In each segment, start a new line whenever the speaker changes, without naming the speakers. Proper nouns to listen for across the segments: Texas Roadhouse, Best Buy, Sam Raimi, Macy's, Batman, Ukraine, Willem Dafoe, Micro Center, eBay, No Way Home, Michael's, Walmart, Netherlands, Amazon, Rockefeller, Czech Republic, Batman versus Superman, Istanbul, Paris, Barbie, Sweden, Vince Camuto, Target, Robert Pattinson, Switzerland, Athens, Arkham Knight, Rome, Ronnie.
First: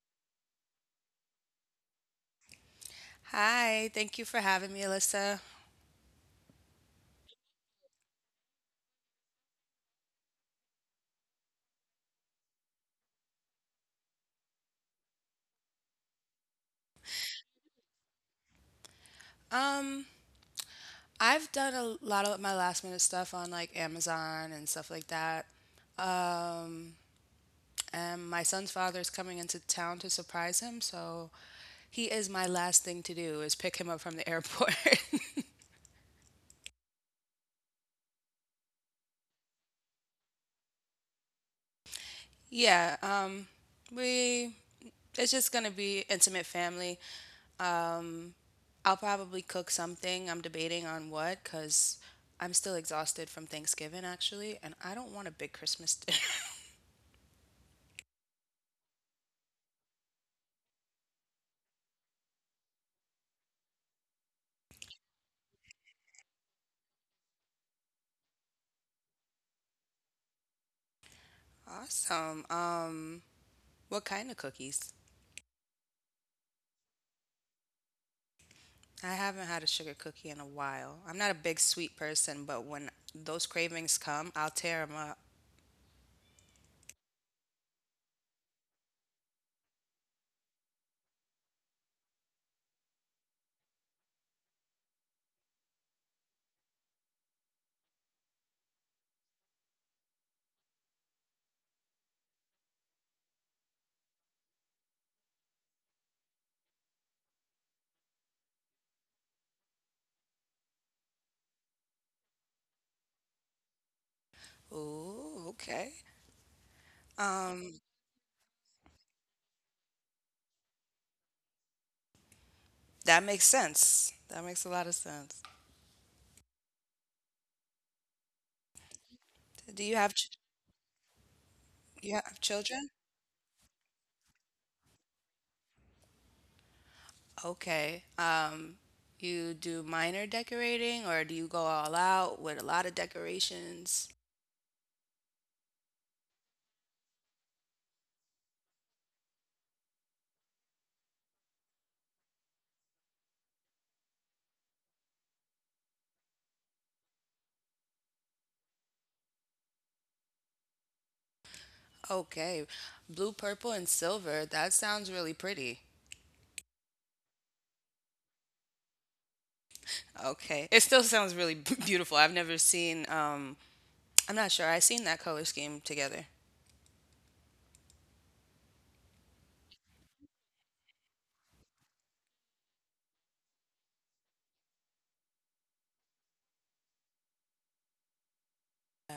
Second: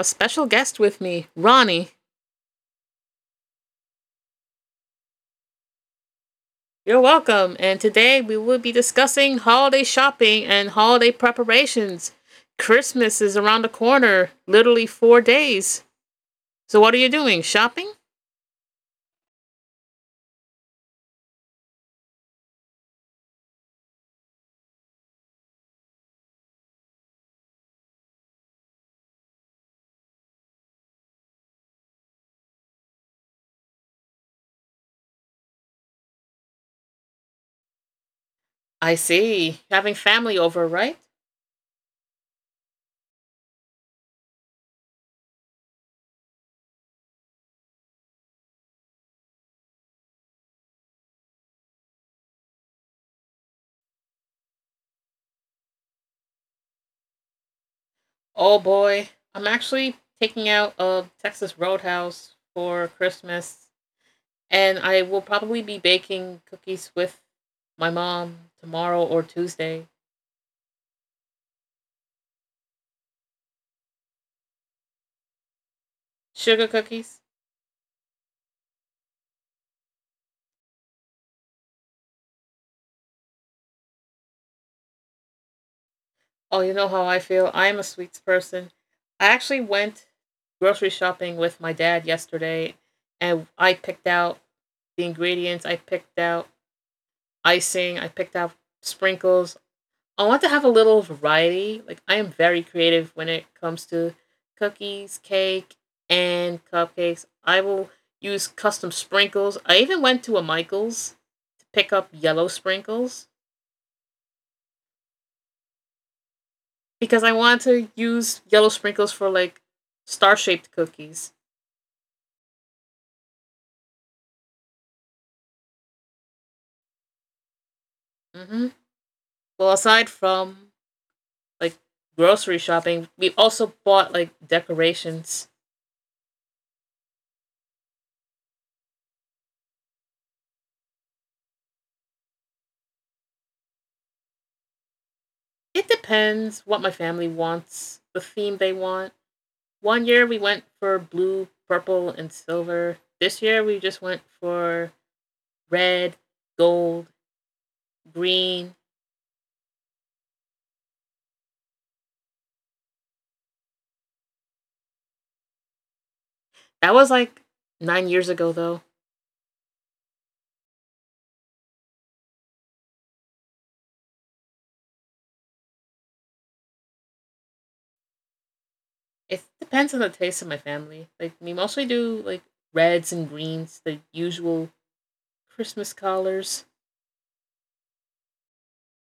a special guest with me, Ronnie.
Hi, thank you for having me, Alyssa.
You're welcome. And today we will be discussing holiday shopping and holiday preparations. Christmas is around the corner, literally 4 days. So, what are you doing? Shopping?
Um, I've done a lot of my last minute stuff on like Amazon and stuff like that. Um, and my son's father is coming into town to surprise him, so he is my last thing to do is pick him up from the airport.
I see. Having family over, right?
yeah, we it's just gonna be intimate family. Um, I'll probably cook something. I'm debating on what because I'm still exhausted from Thanksgiving actually, and I don't want a big Christmas dinner.
Oh boy. I'm actually taking out a Texas Roadhouse for Christmas, and I will probably be baking cookies with my mom tomorrow or Tuesday.
Awesome. What kind of cookies?
Sugar cookies.
I haven't had a sugar cookie in a while. I'm not a big sweet person, but when those cravings come, I'll tear them up.
Oh, you know how I feel. I am a sweets person. I actually went grocery shopping with my dad yesterday, and I picked out the ingredients, I picked out icing, I picked out sprinkles. I want to have a little variety. Like I am very creative when it comes to cookies, cake, and cupcakes. I will use custom sprinkles. I even went to a Michael's to pick up yellow sprinkles
Ooh, okay.
because I want to
Um,
use yellow sprinkles for like star shaped cookies.
that makes sense. That makes a lot of sense.
Mm-hmm. Well,
Do
aside
you have ch
from like
You
grocery
have
shopping,
children?
we've also bought like decorations.
Okay. You do minor decorating or do you go all out with a lot of decorations?
It depends what my family wants, the theme they want. One year we went for blue, purple, and silver. This year we just went for red, gold, green.
Okay. Blue, purple, and silver. That sounds really pretty.
That was like 9 years ago though.
Okay. It still sounds really beautiful. I've never seen I'm not sure. I've seen that color scheme together.
It depends on the taste of my family. Like we mostly do like reds and greens, the usual Christmas colors.
Yeah.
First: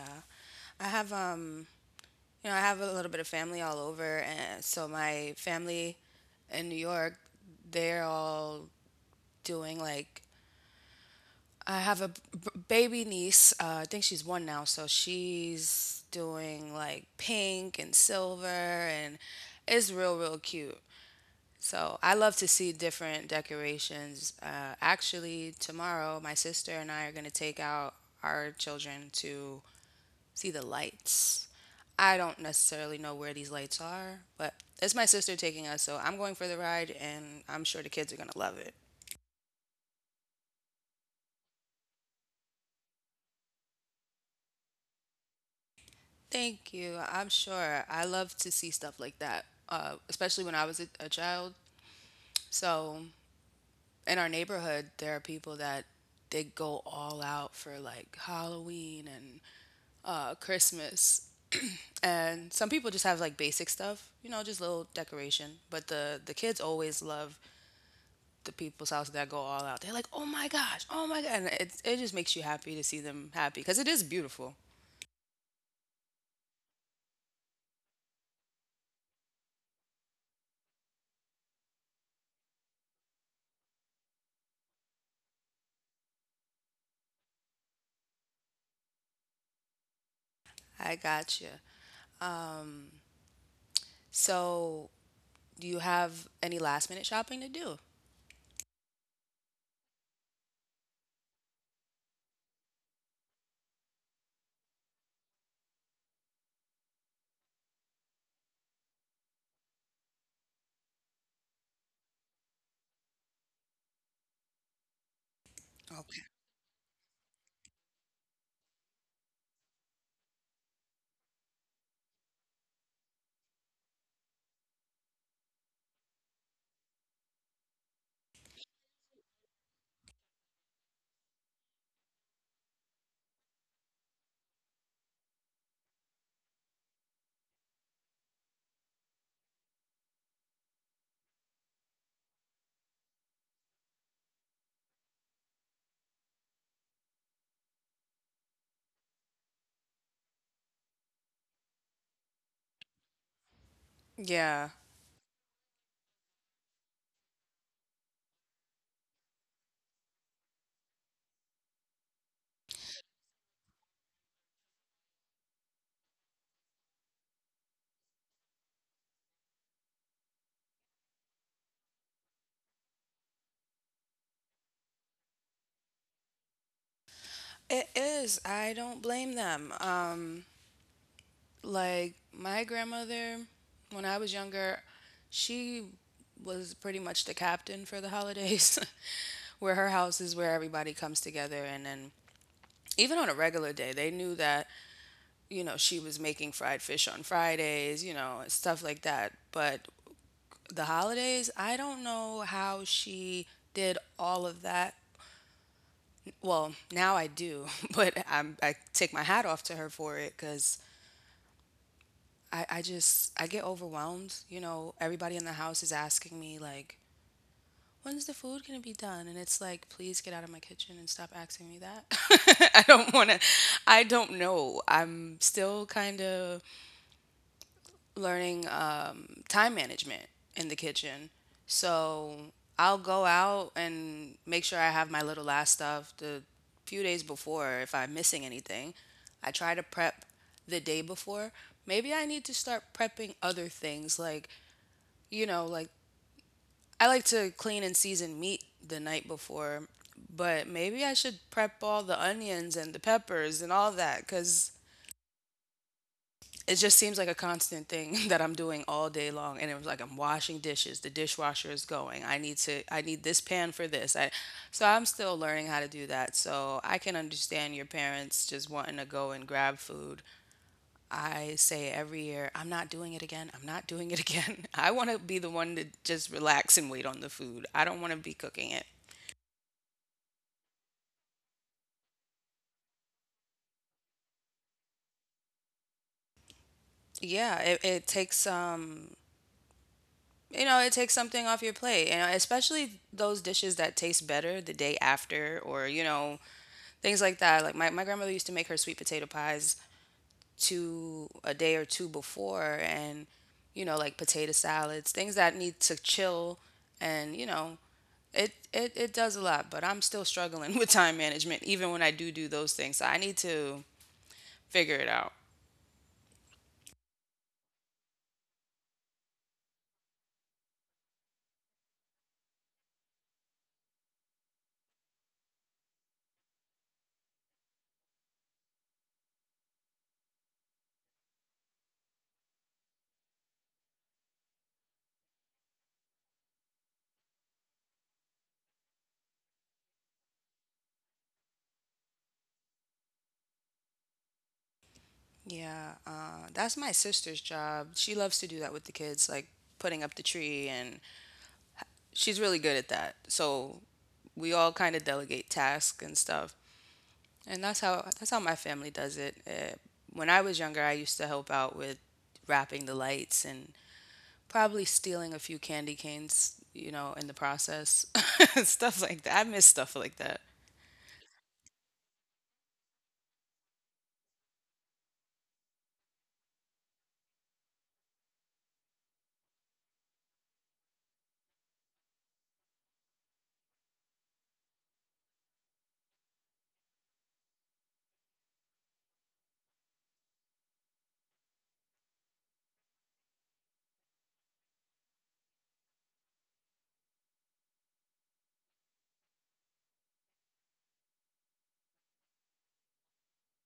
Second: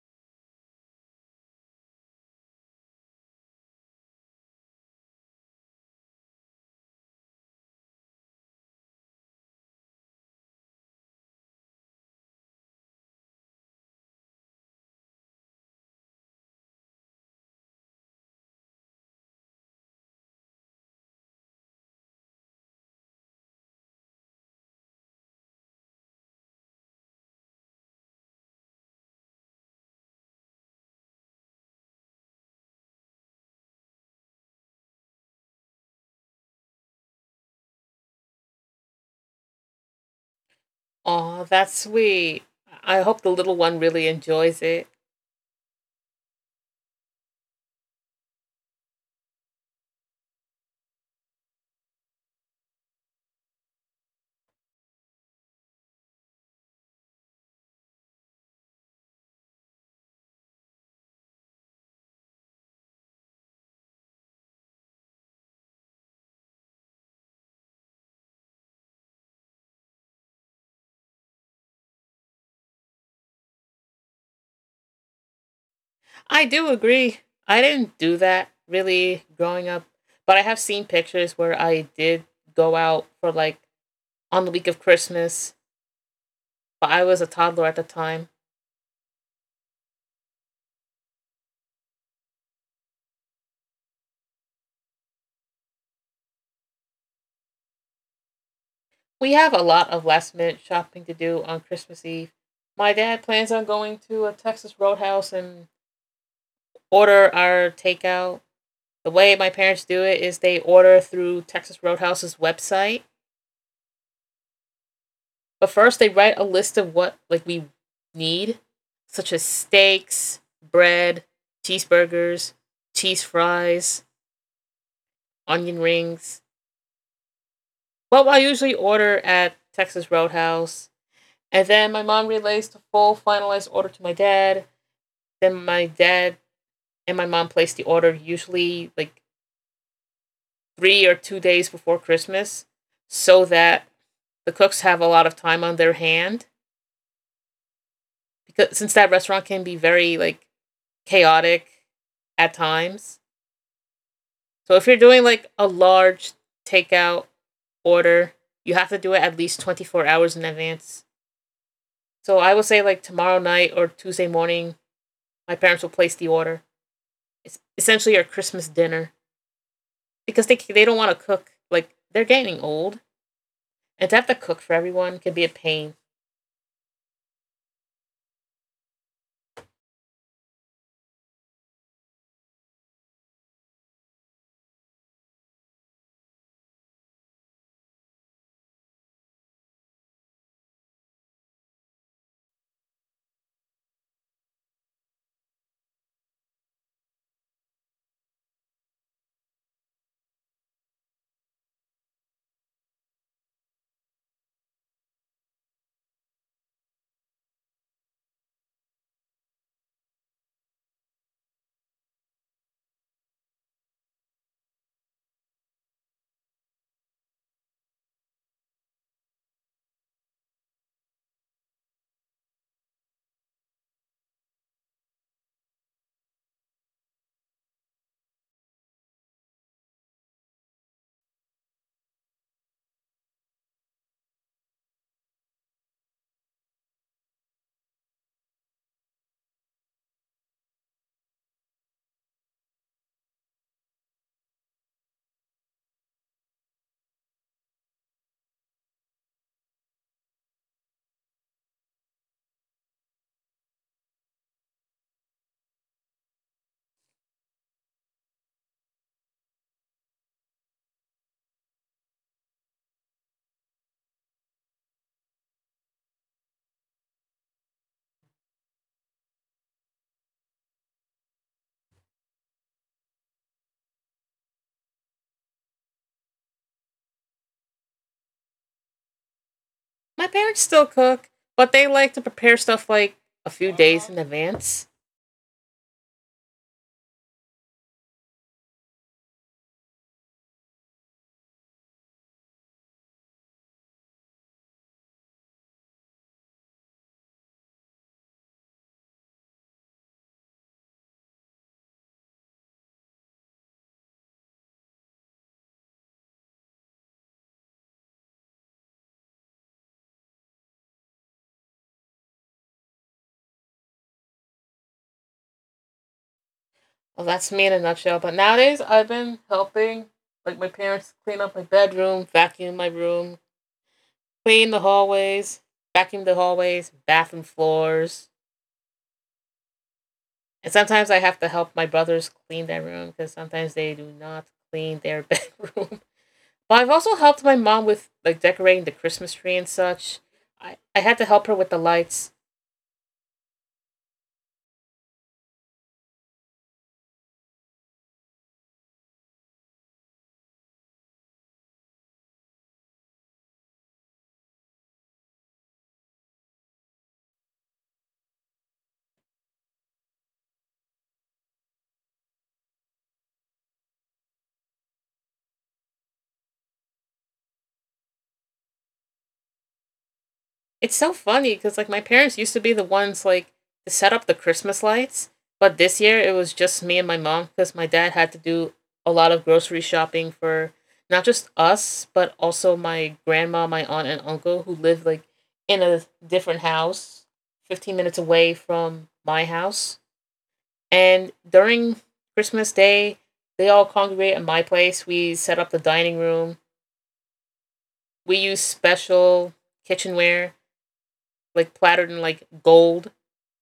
I have you know, I have a little bit of family all over and so my family in New York, they're all doing, like, I have a baby niece. I think she's one now, so she's doing like pink and silver and it's real real cute. So I love to see different decorations. Actually, tomorrow, my sister and I are going to take out our children to see the lights. I don't necessarily know where these lights are, but it's my sister taking us, so I'm going for the ride, and I'm sure the kids are going to love it.
Aw, that's sweet. I hope the little one really enjoys it.
Thank you. I'm sure. I love to see stuff like that, especially when I was a child. So in our neighborhood, there are people that they go all out for like Halloween and Christmas, and some people just have like basic stuff, you know, just little decoration. But the kids always love the people's house that go all out. They're like, oh my gosh, oh my god, and it just makes you happy to see them happy because it is beautiful.
I do agree. I didn't do that really growing up, but I have seen pictures where I did go out for like on the week of Christmas, but I was a toddler at the time.
I gotcha. Um, so do you have any last minute shopping to do?
We have a lot of last minute shopping to do on Christmas Eve. My dad plans on going to a Texas Roadhouse and order our takeout. The way my parents do it is they order through Texas Roadhouse's website. But first they write
Okay.
a list of what like we need, such as steaks, bread, cheeseburgers, cheese fries, onion rings. Well, I usually order at Texas Roadhouse. And then my mom relays the full finalized order to my dad. Then my dad and my mom place the order usually like 3 or 2 days before Christmas so that the cooks have a lot of time on their hand because since that restaurant can be very like chaotic at times.
Yeah,
So if you're doing like a large takeout order, you have to do it at least 24 hours in advance. So I would say like tomorrow night or Tuesday morning, my parents will place the order. It's essentially our Christmas dinner because they don't want to cook. Like they're getting old, and to have to cook for everyone can be a pain.
it is. I don't blame them. Like my grandmother, when I was younger, she was pretty much the captain for the holidays, where her house is where everybody comes together. And then, even on a regular day, they knew that, you know, she was making fried fish on Fridays, you know, and stuff like that. But the holidays, I don't know how she did all of that. Well, now I do, but I take my hat off to her for it because I just I get overwhelmed. You know, everybody in the house is asking me like, when's the food gonna be done? And it's like, please get out of my kitchen and stop asking me that. I don't wanna I don't know. I'm still kinda learning time management in the kitchen. So I'll go out and make sure I have my little last stuff the few days before. If I'm missing anything, I try to prep the day before. Maybe I need to start prepping other things like, you know, like I like to clean and season meat the night before, but maybe I should prep all the onions and the peppers and all that because it just seems like a constant thing that I'm doing all day long. And it was like I'm washing dishes, the dishwasher is going. I need this pan for this. I so I'm still learning how to do that. So I can understand your parents just wanting to go and grab food. I say every year, I'm not doing it again. I'm not doing it again. I want to be the one to just relax and wait on the food. I don't want to be cooking it.
My parents still cook, but they like to prepare stuff like a few days in advance.
Yeah, it takes you know, it takes something off your plate, and especially those dishes that taste better the day after or, you know, things like that. Like my grandmother used to make her sweet potato pies two a day or two before and, you know, like potato salads, things that need to chill and, you know, it does a lot, but I'm still struggling with time management even when I do do those things. So I need to figure it out.
Well, that's me in a nutshell. But nowadays, I've been helping like my parents clean up my bedroom, vacuum my room, clean the hallways, vacuum the hallways, bathroom floors. And sometimes I have to help my brothers clean their room because sometimes they do not clean their bedroom. But I've also helped my mom with like decorating the Christmas tree and such. I had to help her with the lights.
Yeah, that's my sister's job. She loves to do that with the kids, like putting up the tree and she's really good at that. So we all kind of delegate tasks and stuff. And that's how my family does it. When I was younger, I used to help out with wrapping the lights and probably stealing a few candy canes, you know, in the process. Stuff like that. I miss stuff like that.
It's so funny because like my parents used to be the ones like to set up the Christmas lights, but this year it was just me and my mom because my dad had to do a lot of grocery shopping for not just us but also my grandma, my aunt, and uncle who live like in a different house, 15 minutes away from my house. And during Christmas Day, they all congregate at my place. We set up the dining room. We use special kitchenware like plattered in like gold,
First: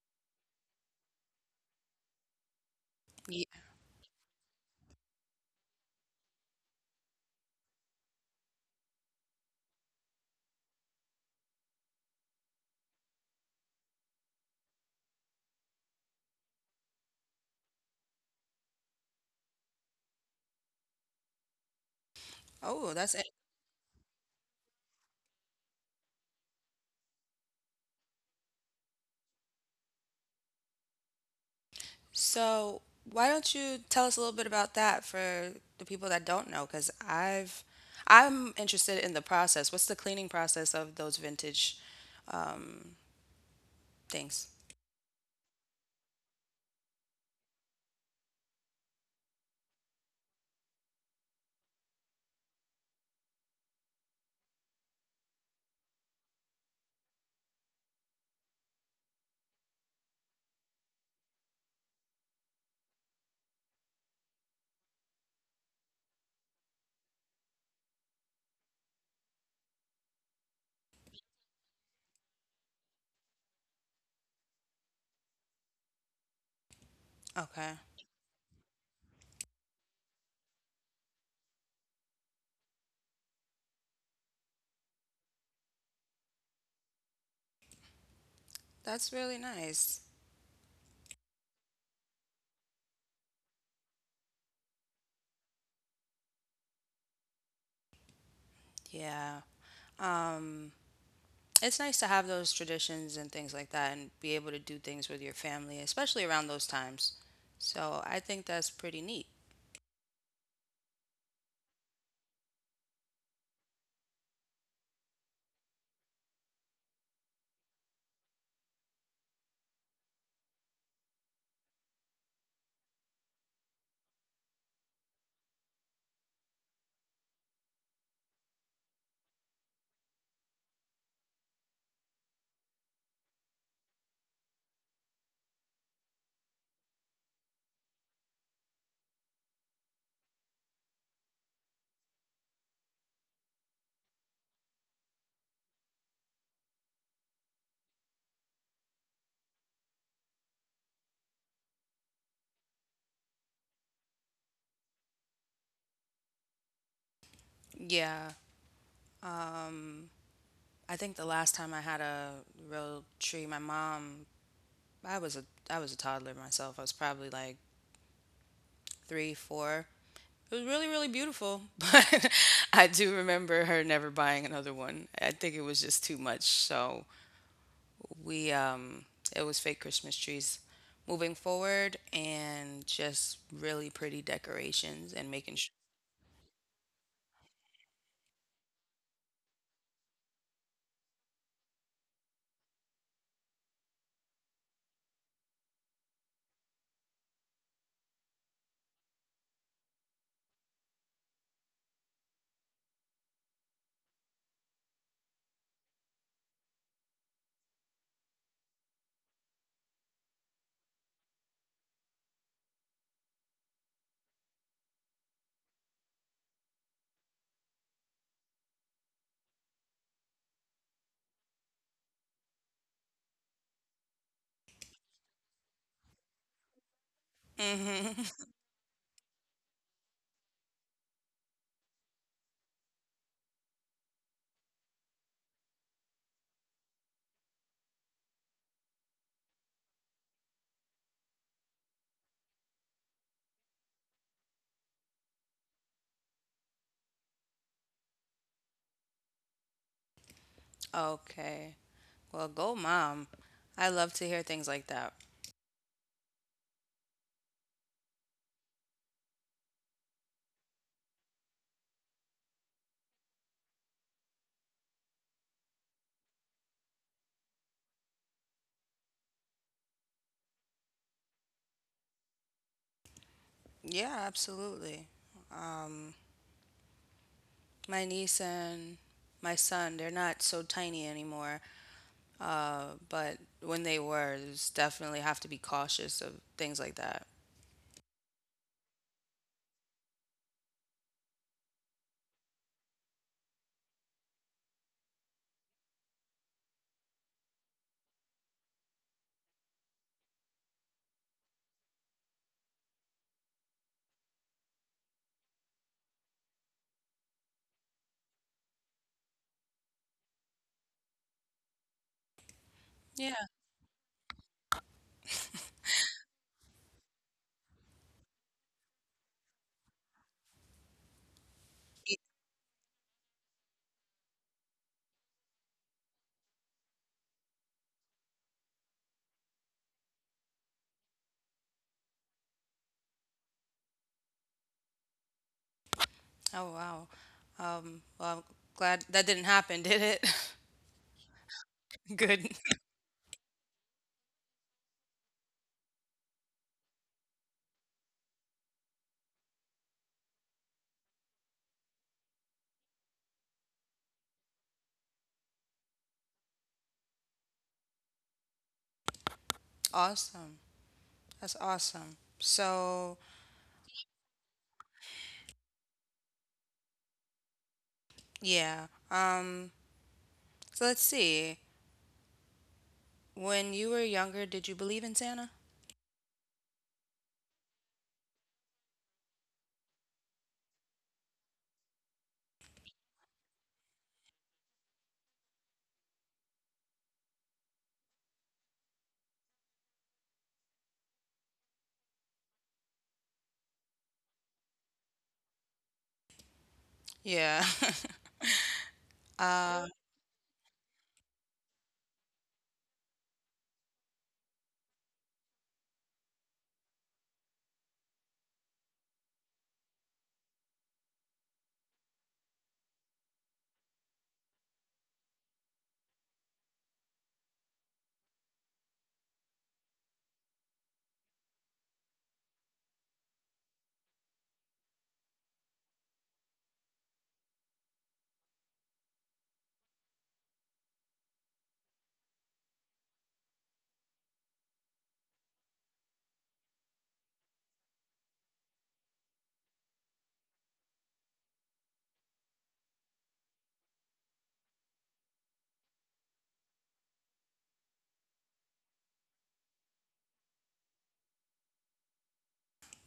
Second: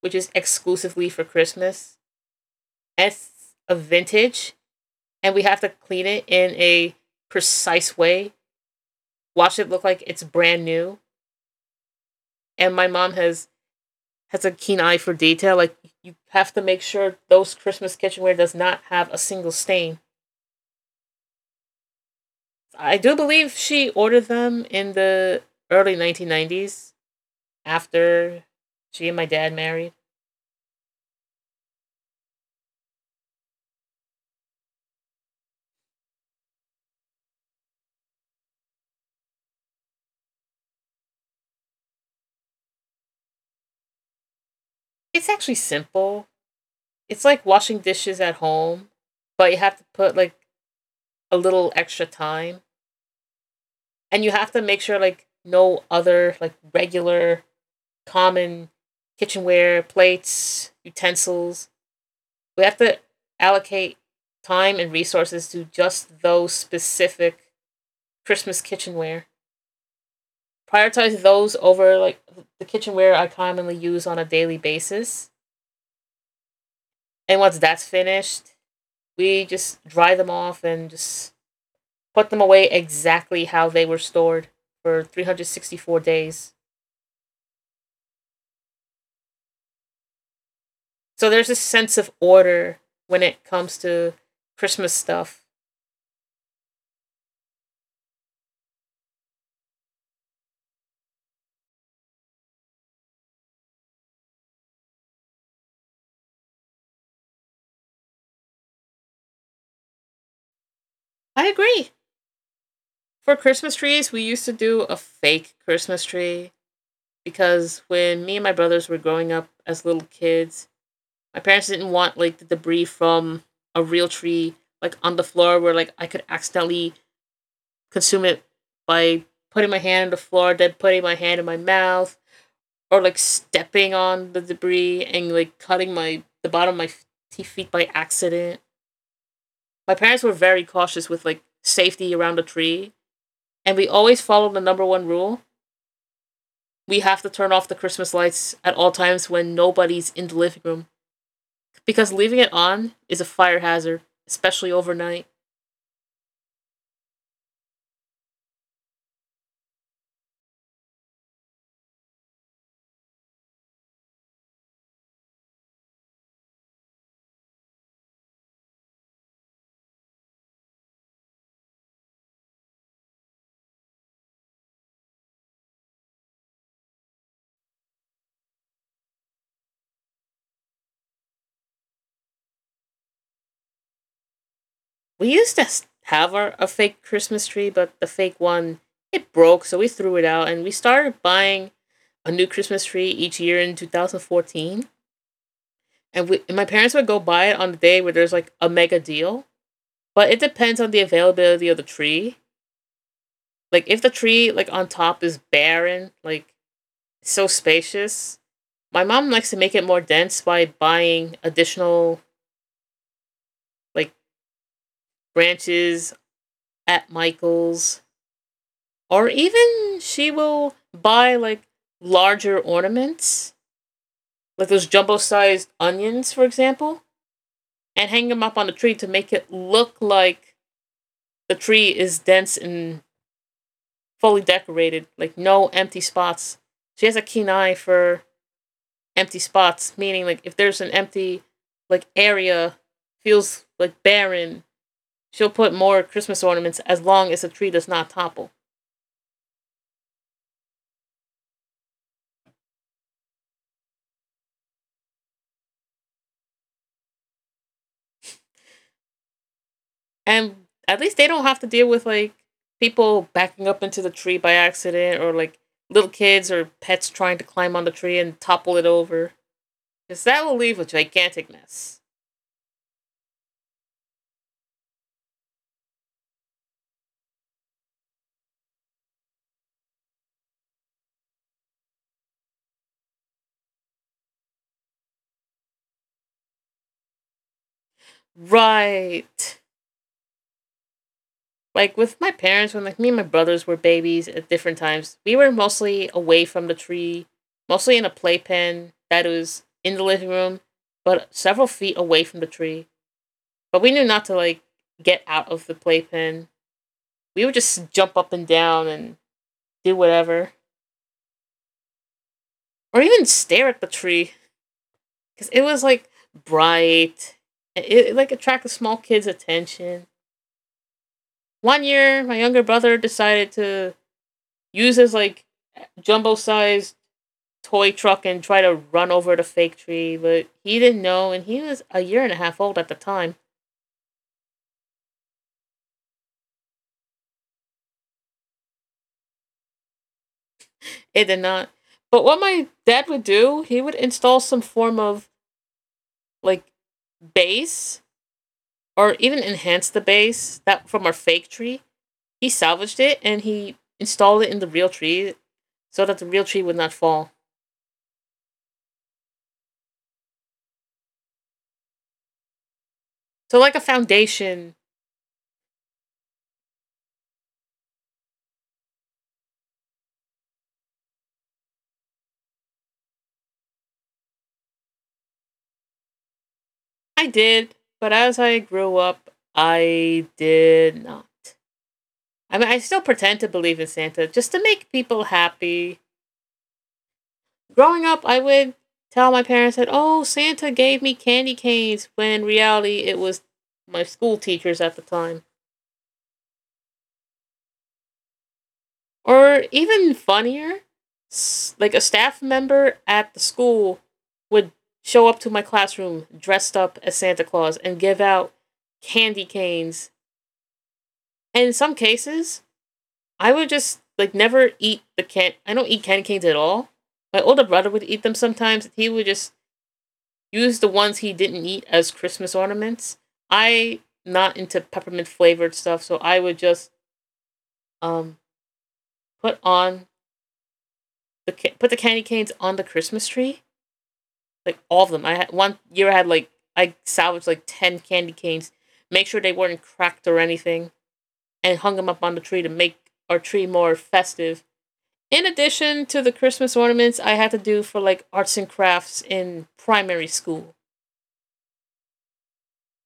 which is exclusively for Christmas. It's
Ye-
a vintage, and we have to clean it in a precise way. Watch it look like it's brand new. And my mom has a keen eye for detail. Like you have to make sure those Christmas kitchenware does not have a single stain.
Oh,
I do
that's it.
believe she ordered them in the early 1990s after she and my dad married.
So, why don't you tell us a little bit about that for the people that don't know? Because I'm interested in the process. What's the cleaning process of those vintage um, things.
It's actually simple. It's like washing dishes at home, but you have to put like a little extra time, and you have to make sure like no other like regular common kitchenware, plates, utensils. We have to allocate time and resources to just those specific Christmas kitchenware. Prioritize those over like the kitchenware I commonly use on a daily basis. And once
Okay.
that's finished, we just dry them off and just put them away exactly how they were stored for 364 days.
That's really nice.
So there's a sense of order when it comes to Christmas stuff.
Yeah. Um it's nice to have those traditions and things like that and be able to do things with your family, especially around those times. So, I think that's pretty neat.
I agree. For Christmas trees, we used to do a fake Christmas tree because when me and my brothers were growing up as little kids, my parents didn't want like the debris from a real tree like on the floor where like I could accidentally consume it by putting my hand on the floor, then putting my hand in my mouth or like stepping on the debris and like cutting my the bottom of my feet by accident. My parents were very cautious with like safety around the tree, and we always followed the number one rule: we have to turn off the Christmas lights at all times when nobody's in the living room because leaving it on is a fire hazard, especially overnight.
Yeah. Um I think the last time I had a real tree, my mom, I was a I was a toddler myself. I was probably like 3, 4. It was really really beautiful, but I do remember her never buying another one. I think it was just too much. So, we it was fake christmas trees moving forward and just really pretty decorations and
We
making
used to
sure
have our a fake Christmas tree, but the fake one it broke, so we threw it out and we started buying a new Christmas tree each year in 2014. And my parents would go buy it on the day where there's like a mega deal. But it depends on the availability of the tree. Like if the tree like on top is barren, like so spacious, my mom likes to make it more dense by buying additional like branches at Michael's, or even she will buy like larger ornaments, like those jumbo sized onions, for example, and hang them
hmm.
up on the tree to make it look like the tree is dense and fully decorated, like no empty spots. She has a keen eye for empty spots, meaning like if there's an empty like area feels like barren, she'll put more Christmas ornaments as long as the tree does not topple.
Okay, well, go mom. I love to hear things like that.
And at least they don't have to deal with like people backing up into the tree by accident or like little kids or pets trying to climb on the tree and topple it over. Because that will leave a gigantic mess.
Yeah, absolutely. um my niece and my son, they're not so tiny anymore. But when they were, there's definitely have to be cautious of things like that.
Right. Like with my parents, when like me and my brothers were babies at different times, we were mostly away from the tree, mostly in a playpen that was in the living room, but several feet away from the tree. But we knew not to like get out of the playpen. We would just jump up and down and do whatever, or even
Yeah.
stare at the tree because it was like bright. It like attracted small kids attention. One year my younger brother decided to use his like jumbo sized toy truck and try to run over the fake tree, but he didn't know, and he was a year and a half old at the time.
Oh wow. Well, I'm glad that didn't happen, did it?
It did not. But what
Good.
my dad would do, he would install some form of like base or even enhance the base that from our fake tree. He salvaged it and he installed it in the real tree so that the real tree would not fall.
Awesome. That's awesome. So,
So like a foundation.
yeah. So let's see. When you were younger, did you believe in Santa?
I did, but as I grew up, I did not. I mean, I still pretend to believe in Santa just to make people happy. Growing up, I would tell my parents that, oh, Santa gave me candy canes, when in reality, it was my school teachers at the time.
Yeah.
Or
Uh,
even funnier, like a staff member at the school would show up to my classroom dressed up as Santa Claus and give out candy canes. And in some cases, I would just like never eat the can. I don't eat candy canes at all. My older brother would eat them sometimes. He would just use the ones he didn't eat as Christmas ornaments. I not into peppermint flavored stuff, so I would just um put on put the candy canes on the Christmas tree, like all of them. I had one year I had like I salvaged like 10 candy canes, make sure they weren't cracked or anything, and hung them up on the tree to make our tree more festive. In addition to the Christmas ornaments, I had to do for like arts and crafts in primary school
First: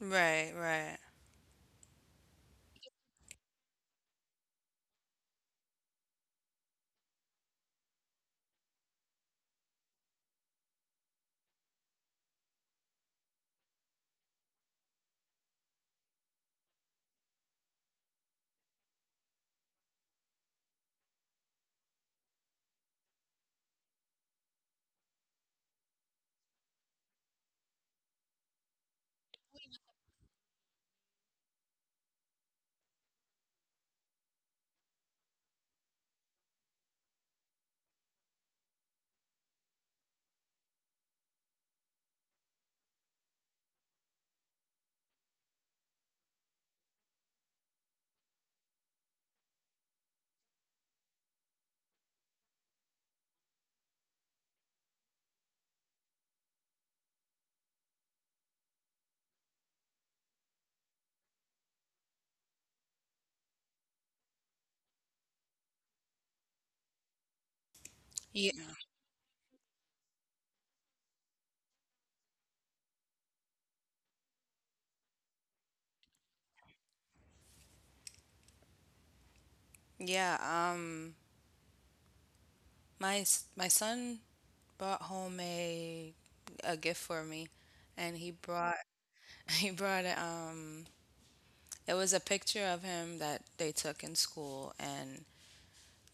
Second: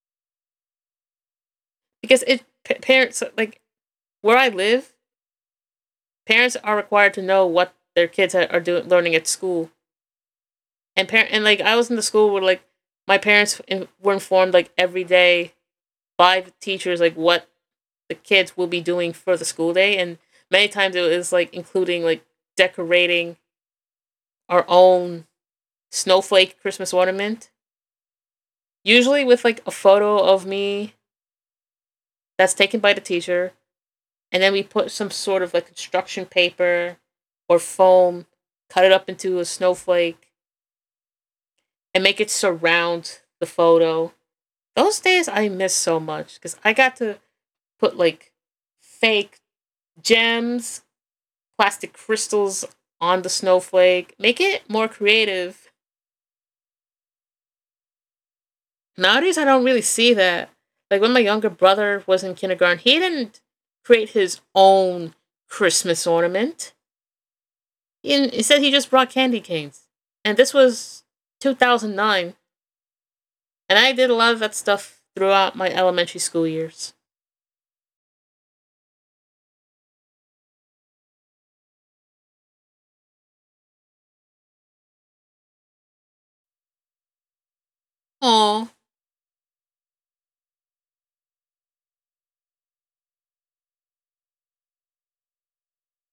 right, right.
because parents like where I live, parents are required to know what their kids are doing learning at school. And parent and like I was in the school where like my parents were informed like every day by the teachers like what the kids will be doing for the school day and many times it was like including like decorating our own snowflake Christmas ornament usually with like a photo of me that's taken by the teacher, and then we put some sort of like construction paper or foam, cut it up into a snowflake, and make it surround the photo. Those days I miss so much because I got to put like fake gems, plastic crystals on the snowflake, make it more creative. Nowadays, I don't really see that. Like when my younger brother was in kindergarten, he didn't create his own Christmas ornament. He
Yeah.
said he just brought candy canes. And this was 2009. And I did a lot of that stuff throughout my elementary school years.
Yeah, um my my son brought home a gift for me and he
Aw,
brought he brought a, it was a picture of him that they took in school and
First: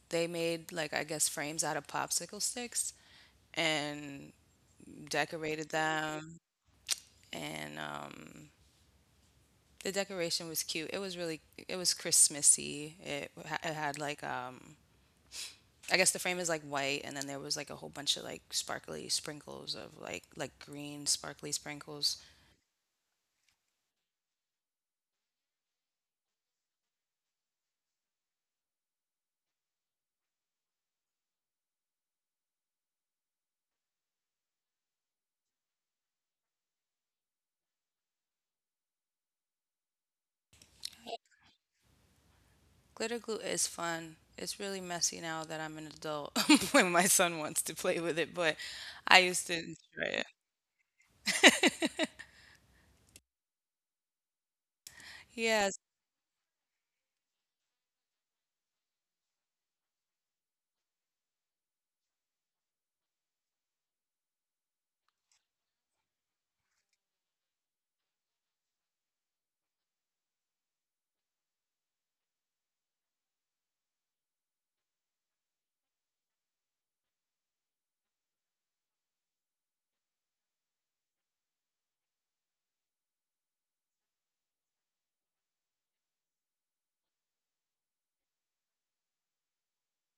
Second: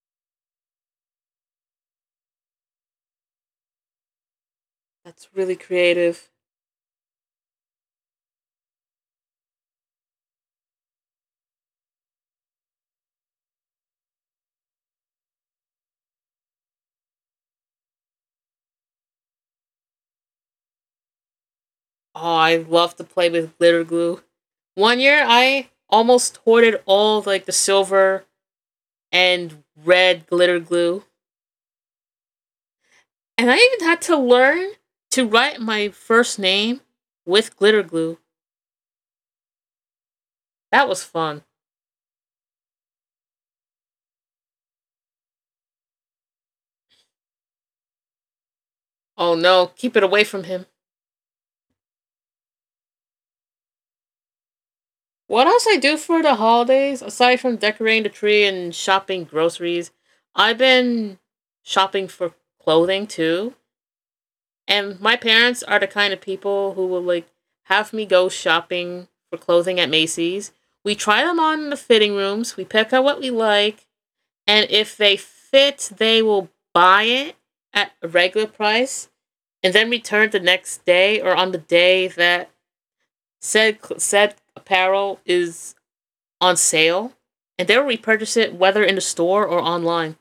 they made like I guess frames out of popsicle sticks and
that's really
decorated
creative.
them, and the decoration was cute. It was really, it was Christmassy. It had like, I guess the frame is like white, and then there was like a whole bunch of like sparkly sprinkles of like green sparkly sprinkles.
Oh, I love to play with glitter glue. One year, I almost hoarded all like the silver and red glitter glue, and I even had to learn to write my first name with glitter glue. That was fun.
Glitter glue is fun. It's really messy now that I'm an adult when my son wants to play with it, but I
Oh
used to
no, keep it
enjoy
away from him.
it.
What else I
Yes.
do for the holidays aside from decorating the tree and shopping groceries? I've been shopping for clothing too. And my parents are the kind of people who will like have me go shopping for clothing at Macy's. We try them on in the fitting rooms, we pick out what we like, and if they fit, they will buy it at a regular price and then return the next day or on the day that said apparel is on sale and they'll repurchase it whether in the store or online.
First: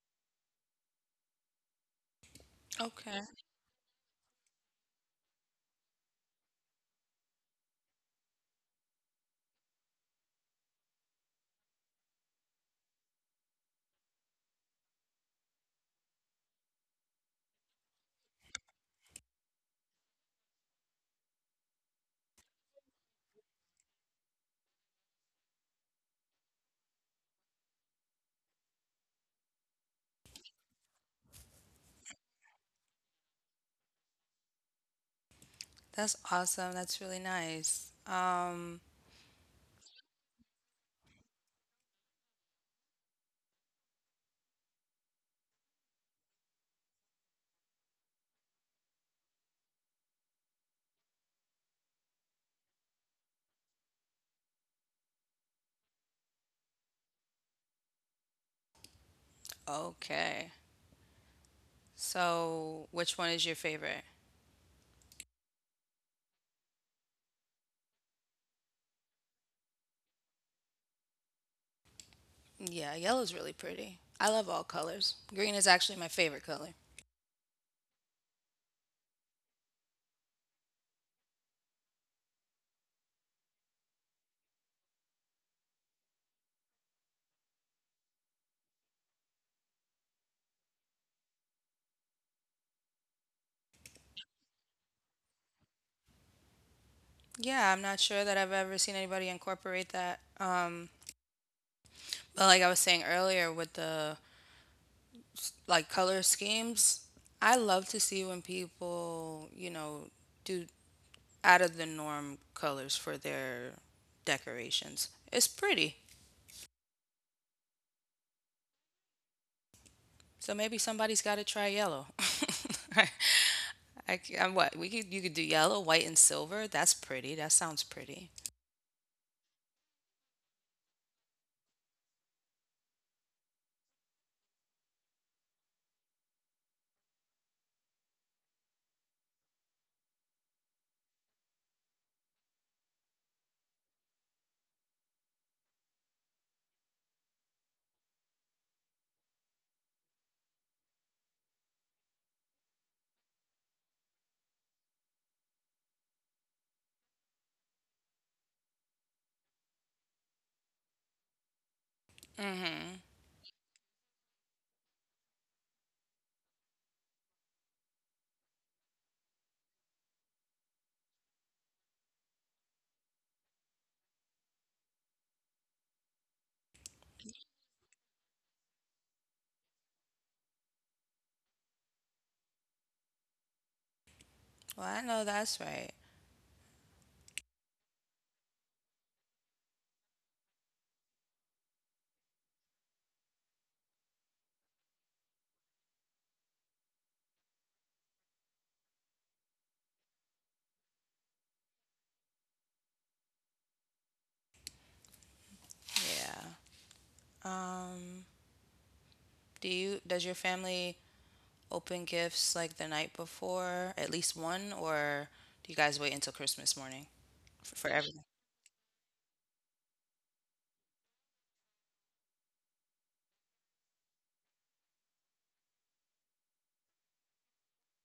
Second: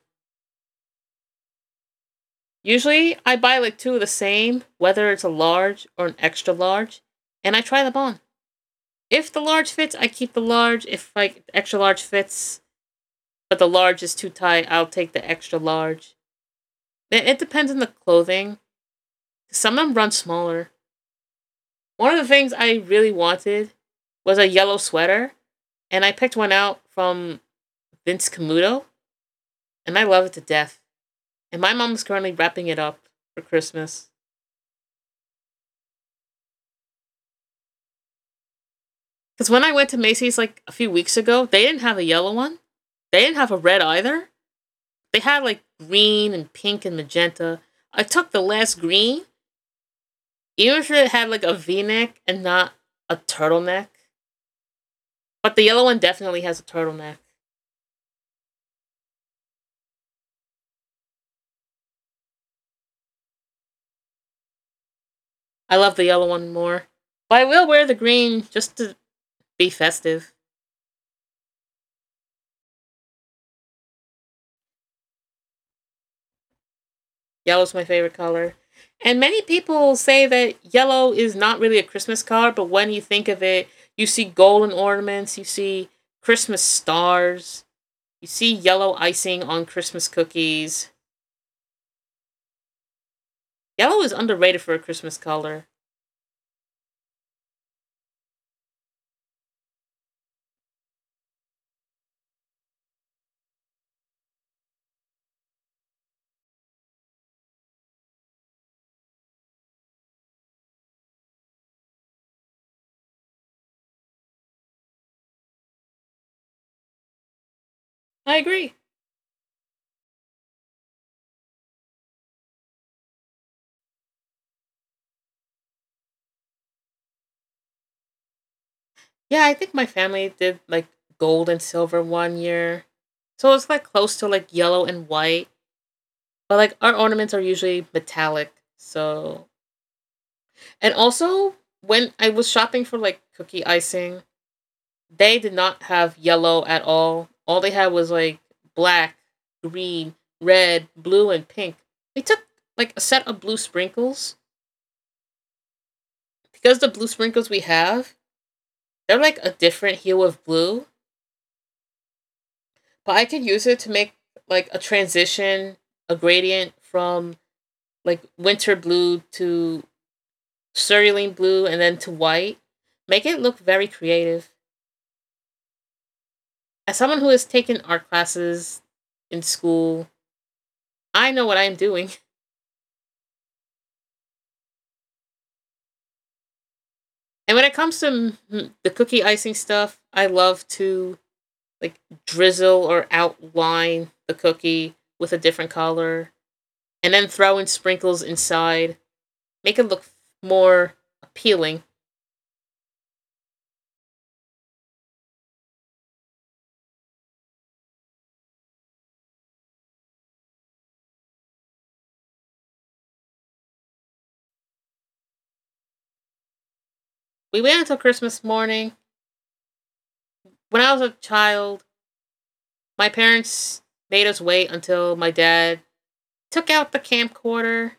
Usually
Okay.
I buy like two of the same, whether it's a large or an extra large, and I try them on. If the large fits, I keep the large. If like the extra large fits, but the large is too tight, I'll take the extra large. It depends on the clothing. Some of them run smaller. One of the things I really wanted was a yellow sweater, and I picked one out from Vince Camuto, and I love it to death. And my mom's currently wrapping it up for Christmas.
That's awesome. That's really nice.
Because when I went to Macy's like a few weeks ago, they didn't have a yellow one. They didn't have a red either. They had like green and pink and magenta. I took the last green, even if it had like a v neck and not a turtleneck. But the yellow one definitely has a turtleneck.
Okay. So, which one is your favorite?
I love the yellow one more. But I will wear the green just to be festive.
Yeah, yellow's really pretty. I love all colors. Green is actually my favorite color.
Yellow's my favorite color. And many people say that yellow is not really a Christmas color, but when you think of it, you see golden ornaments, you see Christmas stars, you see yellow icing on Christmas cookies. Yellow is underrated for a Christmas color.
Yeah, I'm not sure that I've ever seen anybody incorporate that. But like I was saying earlier with the like color schemes, I love to see when people, you know, do out of the norm colors for their decorations. It's pretty.
I agree.
So maybe somebody's got to try yellow. I, I, am what we could you could do yellow, white, and silver. That's pretty. That sounds pretty.
Yeah, I think my family did like gold and silver one year. So it's like close to like yellow and white. But like our ornaments are usually metallic. So, and also when I was shopping for like cookie icing, they did not have yellow at all. All they had was like black, green, red, blue, and pink. They took like a set of blue sprinkles because the blue sprinkles we have they're like a different hue of blue,
Mm-hmm.
but I could use it to make like a transition, a gradient from like winter blue to cerulean blue and then to white. Make it look very creative. As someone who has taken art classes in school, I know what I'm doing.
Well, I know that's right.
And when it comes to the cookie icing stuff, I love to like drizzle or outline the cookie with a different color and then throw in sprinkles inside, make it look more appealing.
Yeah. Um, do you does your family open gifts like the night before, at least one, or do you guys wait until Christmas morning
We waited
for
until
everything?
Christmas morning. When I was a child, my parents made us wait until my dad took out the camcorder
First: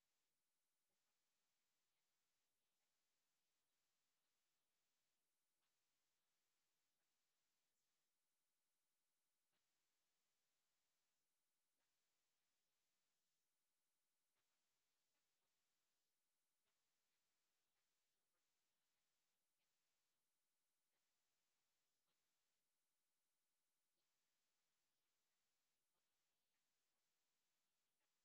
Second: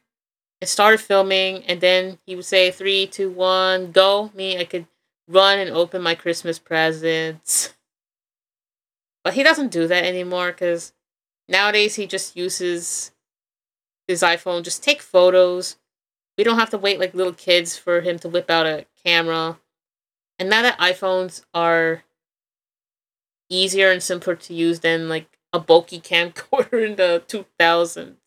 and started filming, and then he would say, "Three, two, one, go." Me, I could run and open my Christmas presents. But he doesn't do that anymore because nowadays he just uses his iPhone, just take photos. We don't have to wait like little kids for him to whip out a camera. And now that iPhones are easier and simpler to use than like a bulky camcorder in the 2000s.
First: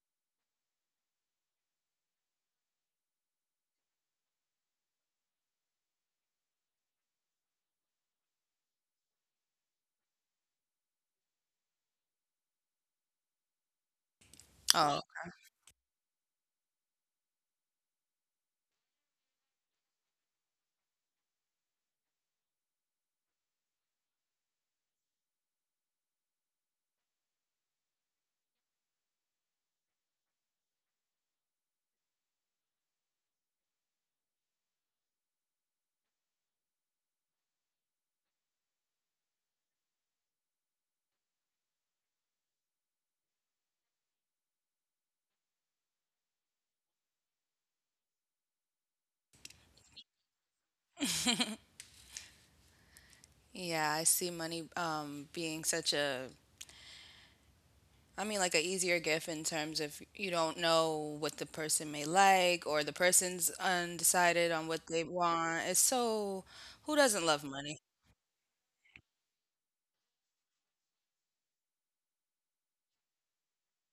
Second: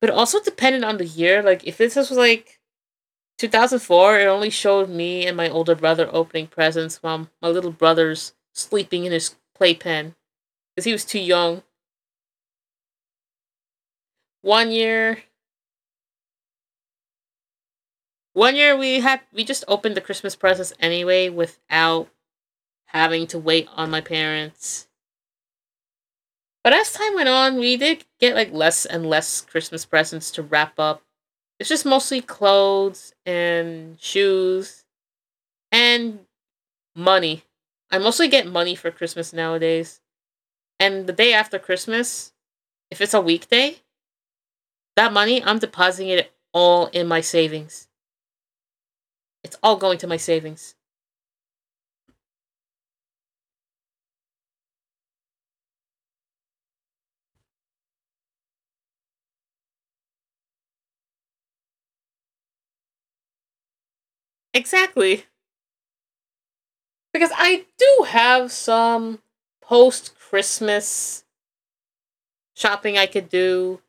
But also dependent on the year. Like if this was like 2004, it only showed me and my older brother opening presents while my little brother's sleeping in his playpen because he was too young. One
Oh,
year One year we had we just opened the Christmas presents anyway without having to wait on my parents. But as time went on, we did get like less and less Christmas presents to wrap up. It's just mostly clothes and shoes and money. I mostly get money for Christmas nowadays. And the day after Christmas, if it's a weekday, that money I'm depositing it all in my savings. It's all going to my savings.
yeah. I see money being such a I mean, like a easier gift in terms of you don't know what the person may like or the person's undecided on what they
Exactly.
want. It's so, who doesn't
Because
love
I
money?
do have some post Christmas shopping I could do.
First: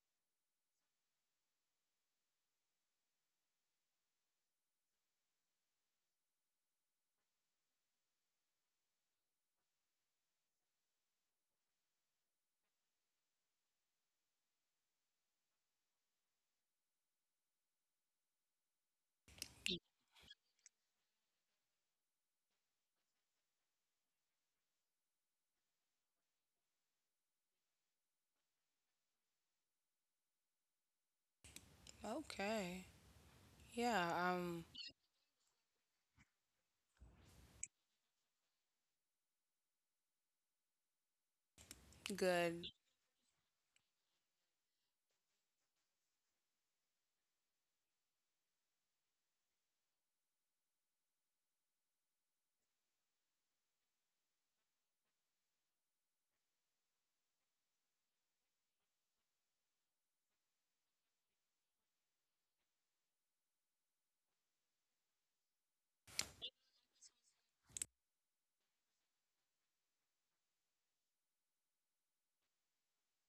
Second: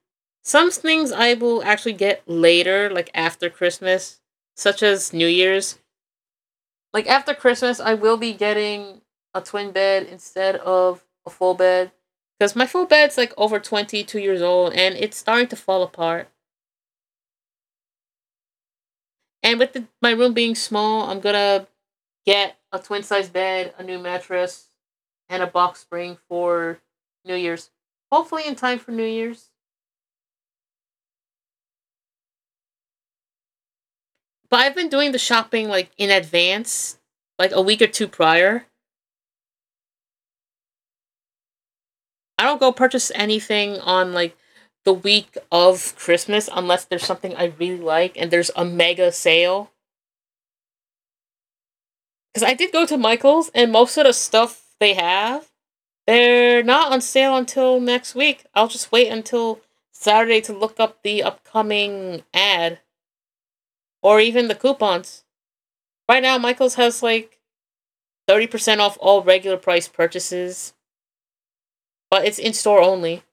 Some things I will actually get later, like after Christmas, such as New Year's. Like after Christmas, I will be getting a twin bed instead of a full bed because my full bed's like over 22 years old and it's starting to fall apart. And with the, my room being small, I'm gonna get a twin size bed, a new mattress, and a box spring for New Year's. Hopefully in time for New Year's.
Okay. Yeah,
But I've been doing the shopping like in advance, like a week or two prior. I don't go
good.
purchase anything on like the week of Christmas unless there's something I really like and there's a mega sale. Because I did go to Michael's and most of the stuff they have, they're not on sale until next week. I'll just wait until Saturday to look up the upcoming ad, or even the coupons. Right now, Michaels has like 30% off all regular price purchases, but it's in store only.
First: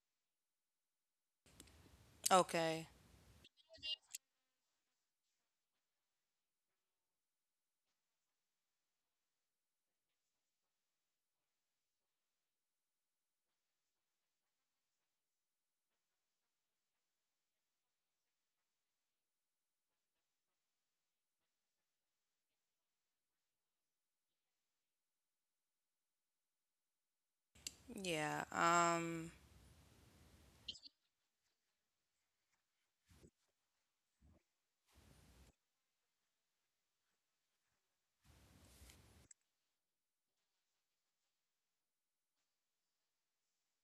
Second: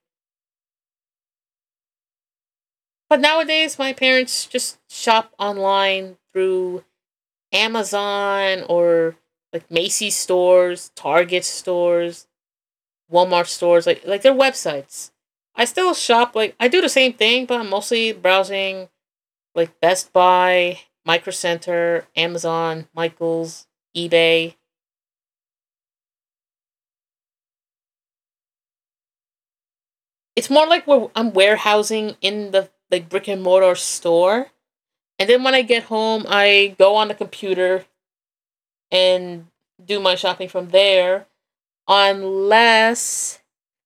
Okay.
But nowadays, my parents just shop online through Amazon or like Macy's stores, Target stores, Walmart stores, like their websites. I still shop like I do the same thing, but I'm mostly browsing like Best Buy, Micro Center, Amazon, Michaels, eBay,
Yeah,
it's more like where I'm warehousing in the like brick and mortar store. And then when I get home, I go on the computer and do my shopping from there, unless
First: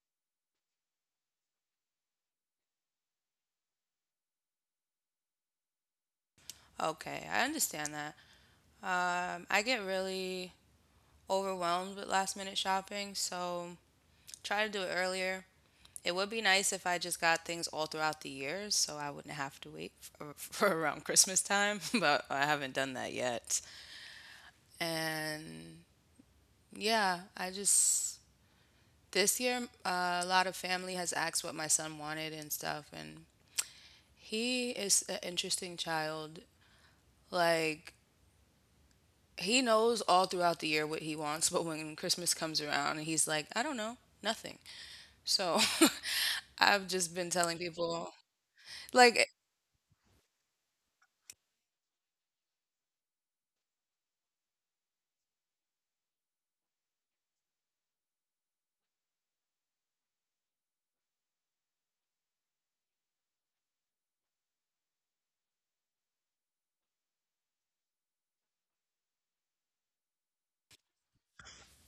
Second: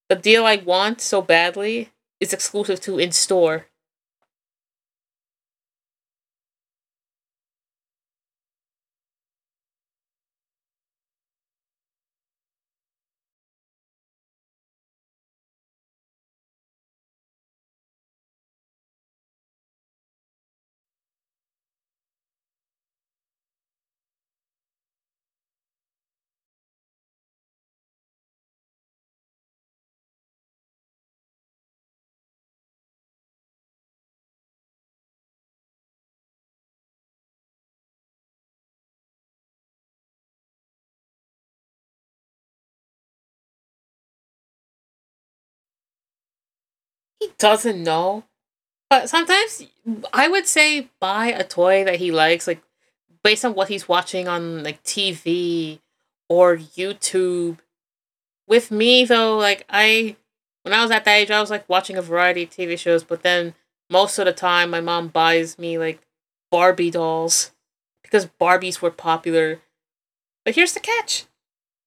the deal I want so badly is exclusive to in store.
okay. I understand that. I get really overwhelmed with last minute shopping, so try to do it earlier. It would be nice if I just got things all throughout the year so I wouldn't have to wait for, for around Christmas time, but I haven't done that yet. And yeah, I just this year a lot of family has asked what my son wanted and stuff and he is an interesting child. Like he knows all throughout the year what he wants, but when Christmas comes around, he's like, I don't know, nothing. So I've just been
He
telling
doesn't
people
know. But
like,
sometimes I would say buy a toy that he likes, like based on what he's watching on like TV or YouTube with me though, like I when I was at that age, I was like watching a variety of TV shows, but then most of the time, my mom buys me like Barbie dolls because Barbies were popular. But here's the catch,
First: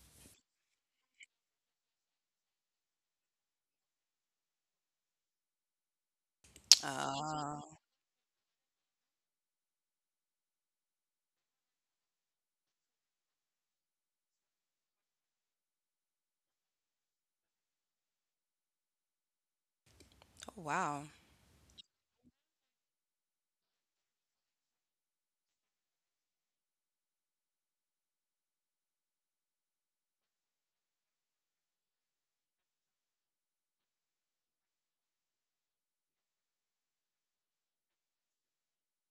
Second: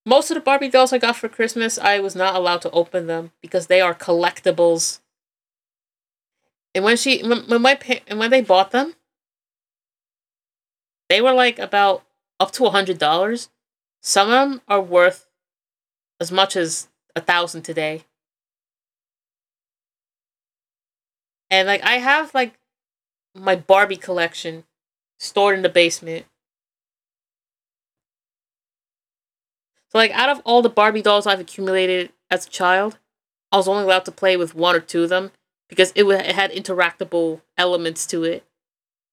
most of the Barbie dolls I got for Christmas, I was not allowed to open them because they are collectibles. And when she, when, my,
oh
and when they bought them, they were like about up to $100. Some of them are worth as much as a thousand today.
wow,
And like I have like my Barbie collection, stored in the basement. So like out of all the Barbie dolls I've accumulated as a child, I was only allowed to play with one or two of them because it had interactable elements to it.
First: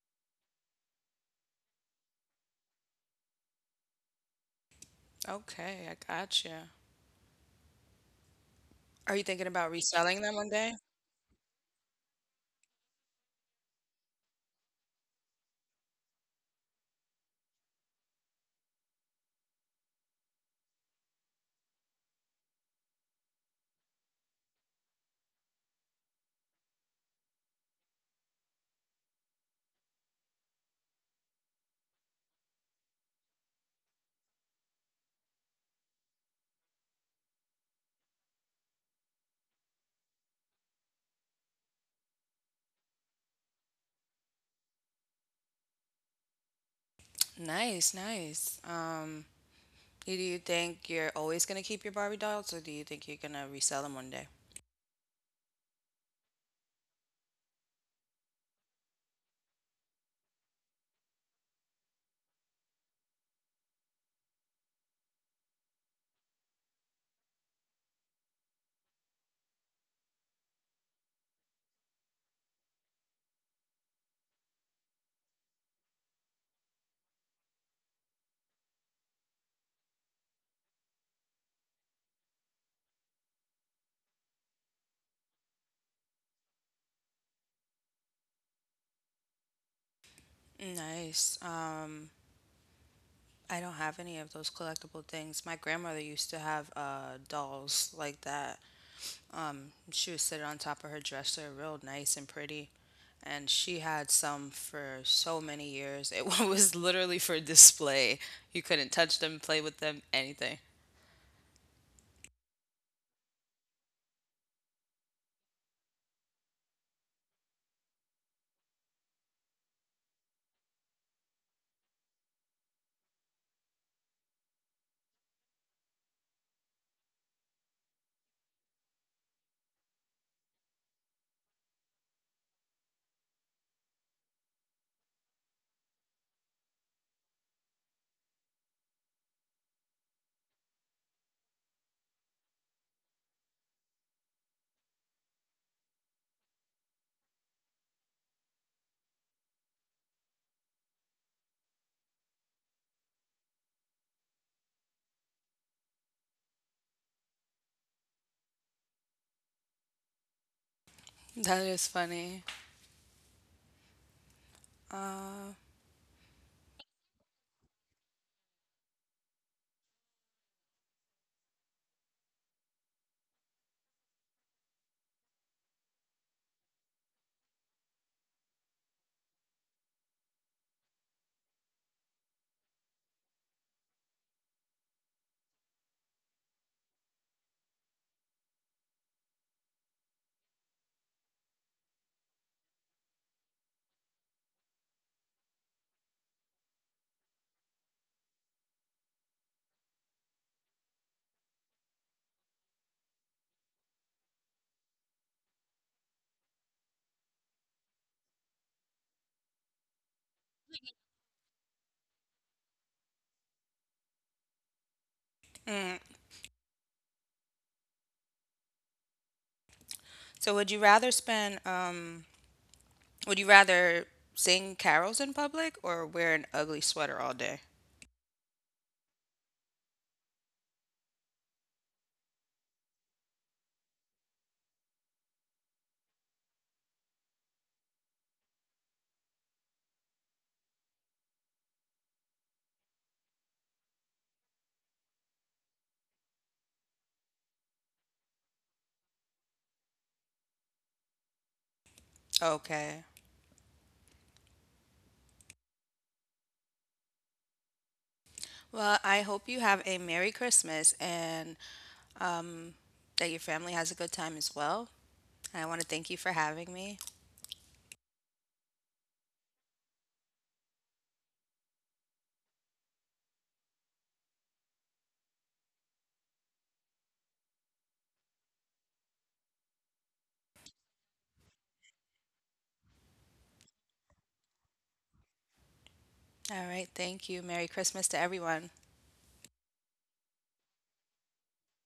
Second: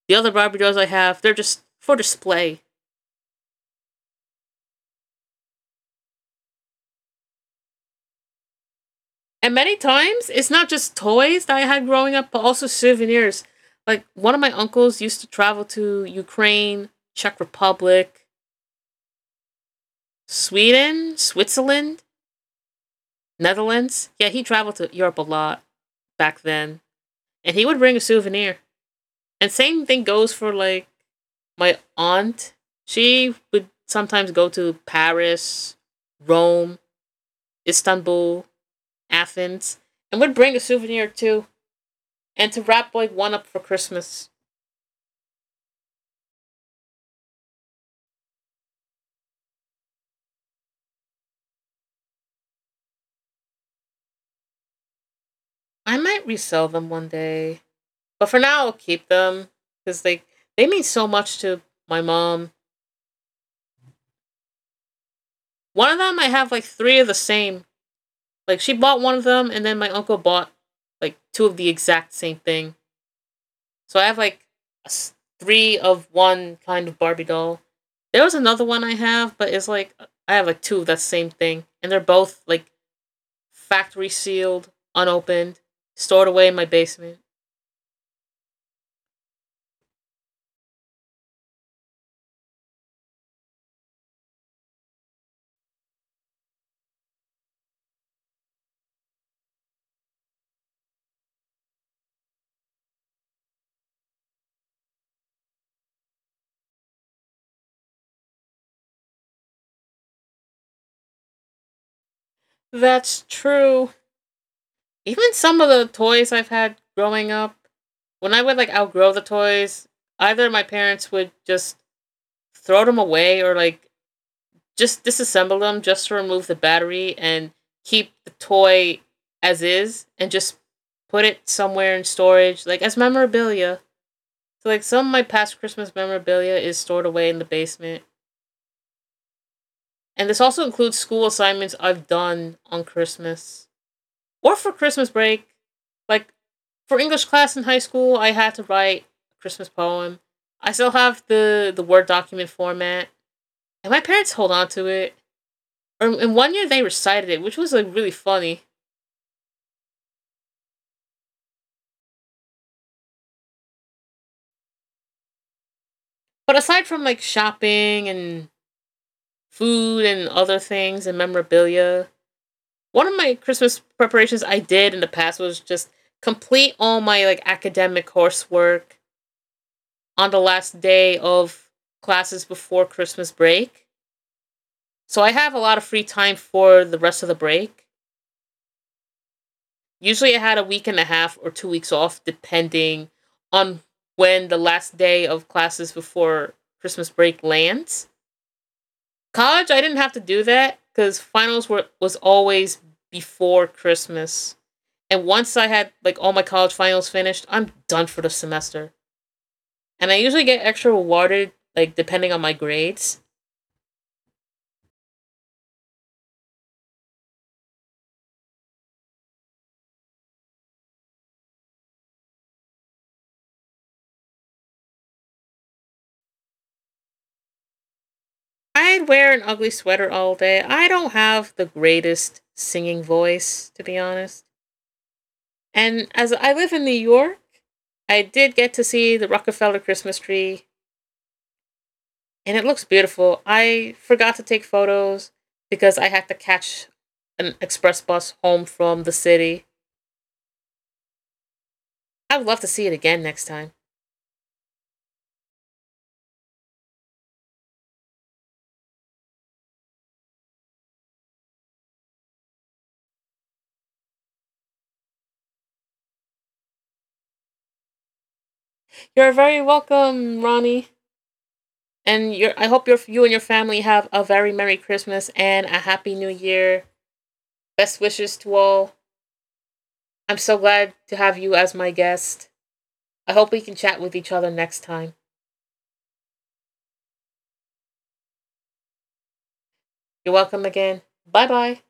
The other Barbie dolls I have, they're just for display.
okay, I gotcha. Are you thinking
And
about
many
reselling
times,
them
it's
one
not
day?
just toys that I had growing up, but also souvenirs. Like one of my uncles used to travel to Ukraine, Czech Republic, Sweden, Switzerland, Netherlands. Yeah, he traveled to Europe a lot back then. And he would bring a souvenir. And same thing goes for like my aunt. She would sometimes go to Paris, Rome, Istanbul, Athens, and would bring a souvenir too, and to wrap like one up for Christmas.
Nice, nice. Do you think you're always gonna keep your Barbie dolls, or do you think you're gonna resell them one day?
I might resell them one day, but for now I'll keep them because they mean so much to my mom. One of them I have like three of the same. Like she bought one of them, and then my uncle bought like two of the exact same thing. So I have like a s- three of one kind of Barbie doll. There was another one I have, but it's like I have like two of that same thing, and they're both like factory sealed, unopened, stored away in my basement.
Nice. I don't have any of those collectible things. My grandmother used to have dolls like that. She would sit on top of her dresser, real nice and pretty. And she had some for so many years. It was literally for display. You couldn't touch them, play with them, anything.
That's true. Even some of the toys I've had growing up, when I would like outgrow the toys, either my parents would just throw them away or like just disassemble them just to remove the battery and keep the toy as is and just put it somewhere in storage, like as memorabilia. So, like, some of my past Christmas memorabilia is stored away in the basement. And this also includes school assignments I've done on Christmas or for Christmas break. Like, for English class in high school, I had to write a Christmas poem. I still have the, Word document format, and my parents hold on to it. Or in one year, they recited it, which was like really funny.
That is funny. Uh,
But aside from like shopping and food and other things and memorabilia, one of my Christmas preparations I did in the past was just complete all my like academic coursework on the last day of classes before Christmas break. So I have a lot of free time for the rest of the break. Usually I had a week and a half or 2 weeks off depending on when the last day of classes before Christmas break lands. College, I didn't have to do that because finals were was always before Christmas. And once I had like all my college finals finished, I'm done for the semester. And I usually get extra rewarded, like depending on my grades.
mm. So would you rather spend would you rather sing carols in public or wear an ugly sweater all day?
I'd wear an ugly sweater all day. I don't have the greatest singing voice, to be honest. And as I live in New York, I did get to see the Rockefeller Christmas tree and it looks beautiful. I forgot to take photos because I had to catch an express bus home from the city. I'd love to see it
Okay.
again next time.
Well, I hope you have a Merry Christmas and um that your family has a good time as well. I want to thank you for having me.
You're very welcome, Ronnie. And you are I hope you and your family have a very merry Christmas and a happy new year. Best wishes to all. I'm so glad to have you as my guest. I hope we can chat with each other next time.
All right, thank you. Merry Christmas to everyone.
You're welcome again. Bye bye.